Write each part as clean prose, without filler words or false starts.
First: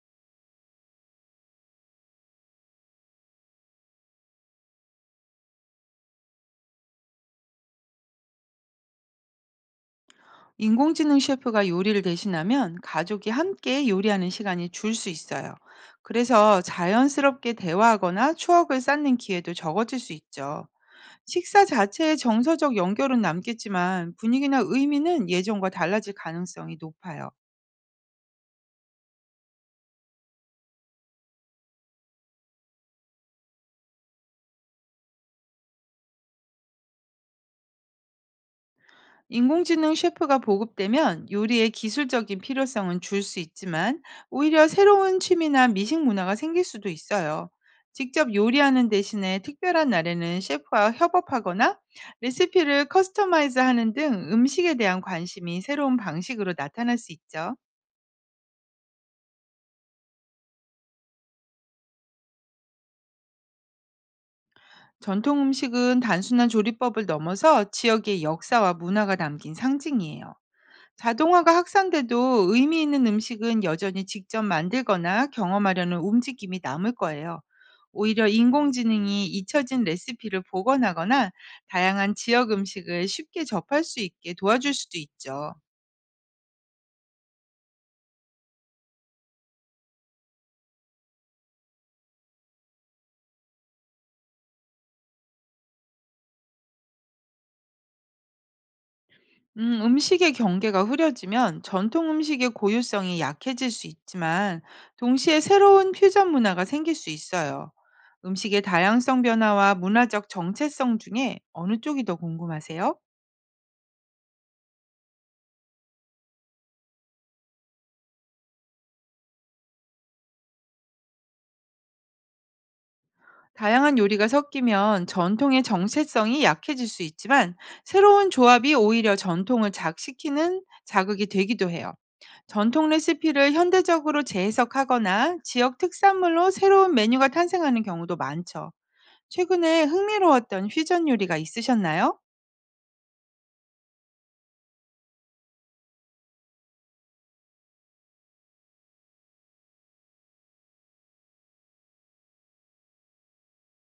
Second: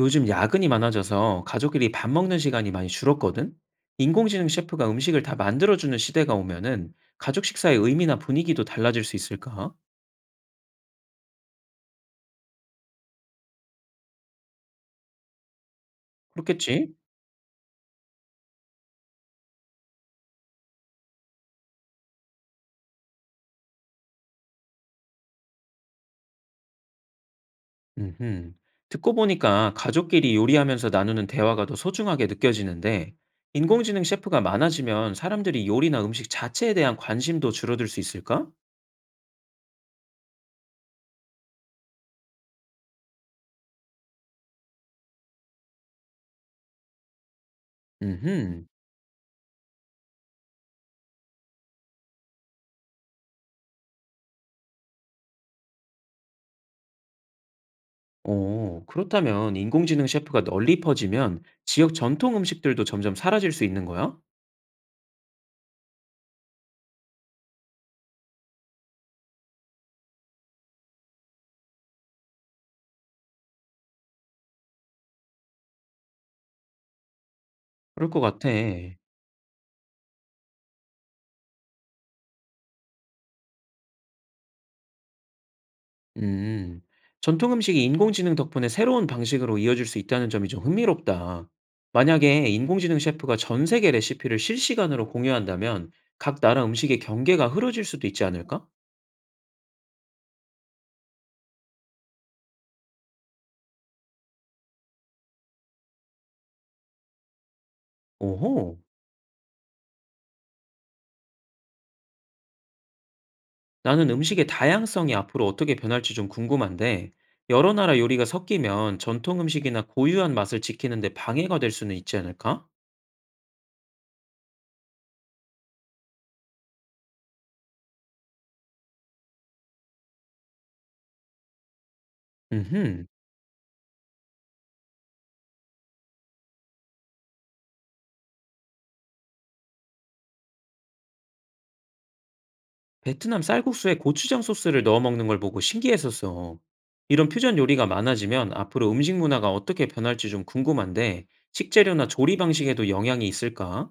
요즘 야근이 많아져서 가족끼리 밥 먹는 시간이 많이 줄었거든? 인공지능 셰프가 음식을 다 만들어주는 시대가 오면은 가족 식사의 의미나 분위기도 달라질 수 있을까? 인공지능 셰프가 요리를 대신하면 가족이 함께 요리하는 시간이 줄 수 있어요. 그래서 그렇겠지? 자연스럽게 대화하거나 추억을 쌓는 기회도 적어질 수 있죠. 식사 자체의 정서적 연결은 남겠지만 분위기나 의미는 예전과 달라질 가능성이 높아요. 음흠. 듣고 보니까 가족끼리 요리하면서 나누는 대화가 더 소중하게 느껴지는데, 인공지능 셰프가 많아지면 사람들이 요리나 음식 자체에 대한 관심도 줄어들 수 있을까? 인공지능 셰프가 보급되면 요리의 기술적인 필요성은 줄 수 있지만, 오히려 새로운 취미나 미식 문화가 생길 수도 있어요. 직접 음흠. 요리하는 대신에 특별한 날에는 셰프와 협업하거나 레시피를 커스터마이즈 하는 등, 음식에 대한 관심이 새로운 방식으로 나타날 수 있죠. 오, 그렇다면 인공지능 셰프가 널리 퍼지면 지역 전통 음식들도 점점 사라질 수 있는 거야? 전통 음식은 단순한 조리법을 넘어서 지역의 역사와 문화가 담긴 상징이에요. 자동화가 확산돼도 의미 있는 음식은 여전히 직접 만들거나 경험하려는 움직임이 남을 거예요. 그럴 것 오히려 같아. 인공지능이 잊혀진 레시피를 복원하거나 다양한 지역 음식을 쉽게 접할 수 있게 도와줄 수도 있죠. 음. 전통 음식이 인공지능 덕분에 새로운 방식으로 이어질 수 있다는 점이 좀 흥미롭다. 만약에 인공지능 셰프가 전 세계 레시피를 실시간으로 공유한다면 각 나라 음식의 경계가 흐려질 수도 있지 않을까? 음식의 경계가 흐려지면 전통 음식의 고유성이 약해질 수 있지만, 동시에 새로운 퓨전 문화가 생길 수 있어요. 음식의 오호. 다양성 변화와 문화적 정체성 중에 어느 쪽이 더 궁금하세요? 나는 음식의 다양성이 앞으로 어떻게 변할지 좀 궁금한데, 여러 나라 요리가 섞이면 전통 음식이나 고유한 맛을 지키는데 방해가 될 수는 있지 않을까? 다양한 요리가 섞이면 전통의 정체성이 약해질 수 있지만, 새로운 조합이 오히려 전통을 작시키는 자극이 되기도 해요. 전통 음흠. 레시피를 현대적으로 재해석하거나 지역 특산물로 새로운 메뉴가 탄생하는 경우도 많죠. 최근에 흥미로웠던 퓨전 요리가 있으셨나요? 베트남 쌀국수에 고추장 소스를 넣어 먹는 걸 보고 신기했었어. 이런 퓨전 요리가 많아지면 앞으로 음식 문화가 어떻게 변할지 좀 궁금한데, 식재료나 조리 방식에도 영향이 있을까?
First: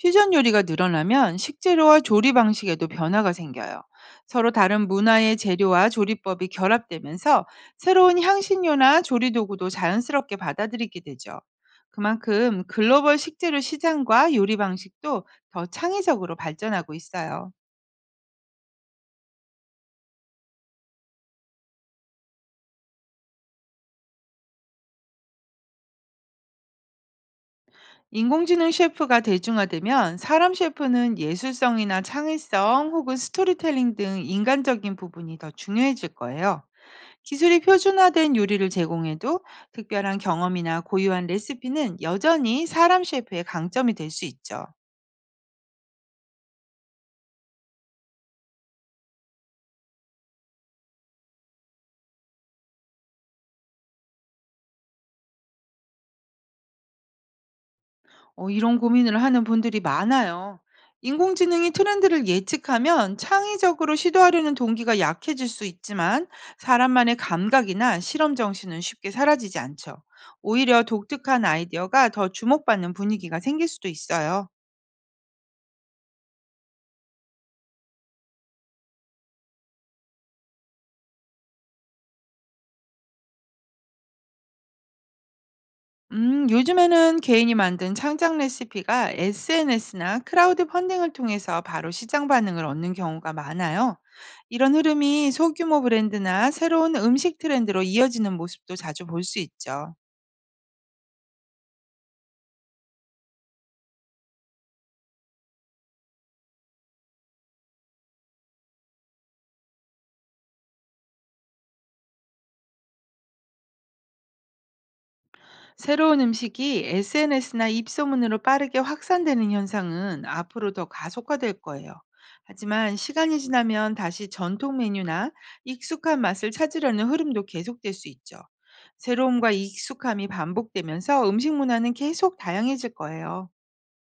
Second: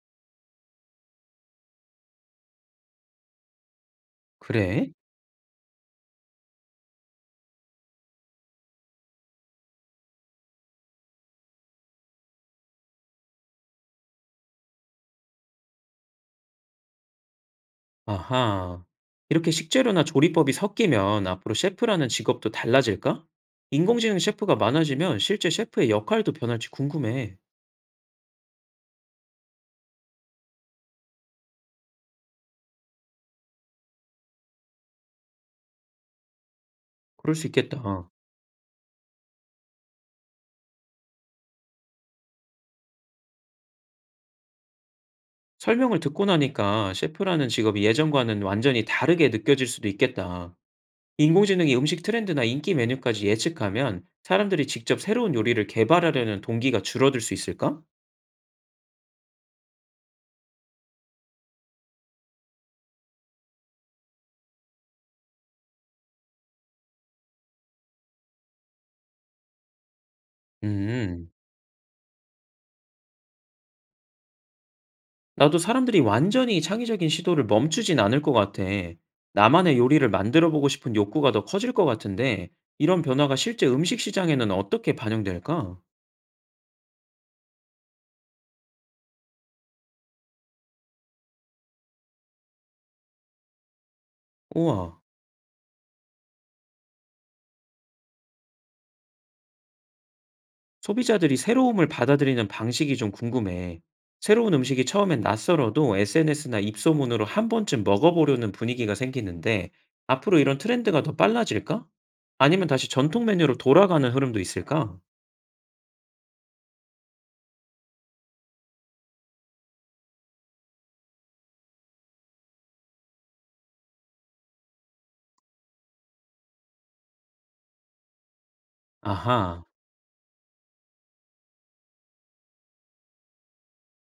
퓨전 요리가 늘어나면 식재료와 조리 방식에도 변화가 생겨요. 서로 다른 그래? 문화의 재료와 조리법이 결합되면서 새로운 향신료나 조리 도구도 자연스럽게 받아들이게 되죠. 그만큼 글로벌 식재료 시장과 요리 방식도 더 창의적으로 발전하고 있어요. 아하. 이렇게 식재료나 조리법이 섞이면 앞으로 셰프라는 직업도 달라질까? 인공지능 셰프가 많아지면 실제 셰프의 역할도 변할지 궁금해. 인공지능 셰프가 대중화되면 사람 셰프는 예술성이나 창의성, 혹은 스토리텔링 등 인간적인 부분이 더 중요해질 거예요. 그럴 수 기술이 있겠다. 표준화된 요리를 제공해도 특별한 경험이나 고유한 레시피는 여전히 사람 셰프의 강점이 될 수 있죠. 설명을 듣고 나니까 셰프라는 직업이 예전과는 완전히 다르게 느껴질 수도 있겠다. 인공지능이 음식 트렌드나 인기 메뉴까지 예측하면 사람들이 직접 새로운 요리를 개발하려는 동기가 줄어들 수 있을까? 이런 고민을 하는 분들이 많아요. 인공지능이 트렌드를 예측하면 창의적으로 시도하려는 동기가 약해질 수 있지만, 사람만의 감각이나 실험 정신은 쉽게 사라지지 않죠. 오히려 음, 독특한 아이디어가 더 주목받는 분위기가 생길 수도 있어요. 나도 사람들이 완전히 창의적인 시도를 멈추진 않을 것 같아. 나만의 요리를 만들어 보고 싶은 욕구가 더 커질 것 같은데, 이런 변화가 실제 음식 시장에는 어떻게 반영될까? 요즘에는 개인이 만든 창작 레시피가 SNS나 크라우드 펀딩을 통해서 바로 시장 반응을 얻는 경우가 많아요. 이런 우와. 흐름이 소규모 브랜드나 새로운 음식 트렌드로 이어지는 모습도 자주 볼 수 있죠. 소비자들이 새로움을 받아들이는 방식이 좀 궁금해. 새로운 음식이 처음엔 낯설어도 SNS나 입소문으로 한 번쯤 먹어보려는 분위기가 생기는데 앞으로 이런 트렌드가 더 빨라질까? 아니면 다시 전통 메뉴로 돌아가는 흐름도 있을까? 새로운 음식이 SNS나 입소문으로 빠르게 확산되는 현상은 앞으로 더 가속화될 거예요. 하지만 시간이 지나면 다시 전통 메뉴나 익숙한 맛을 찾으려는 흐름도 계속될 수 있죠. 새로움과 아하, 익숙함이 반복되면서 음식 문화는 계속 다양해질 거예요.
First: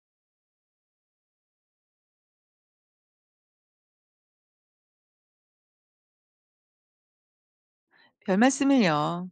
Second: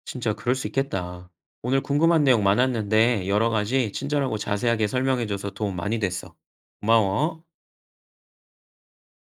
진짜 그럴 수 있겠다. 오늘 궁금한 내용 많았는데 여러 가지 친절하고 자세하게 설명해줘서 도움 많이 됐어. 고마워. 별 말씀을요.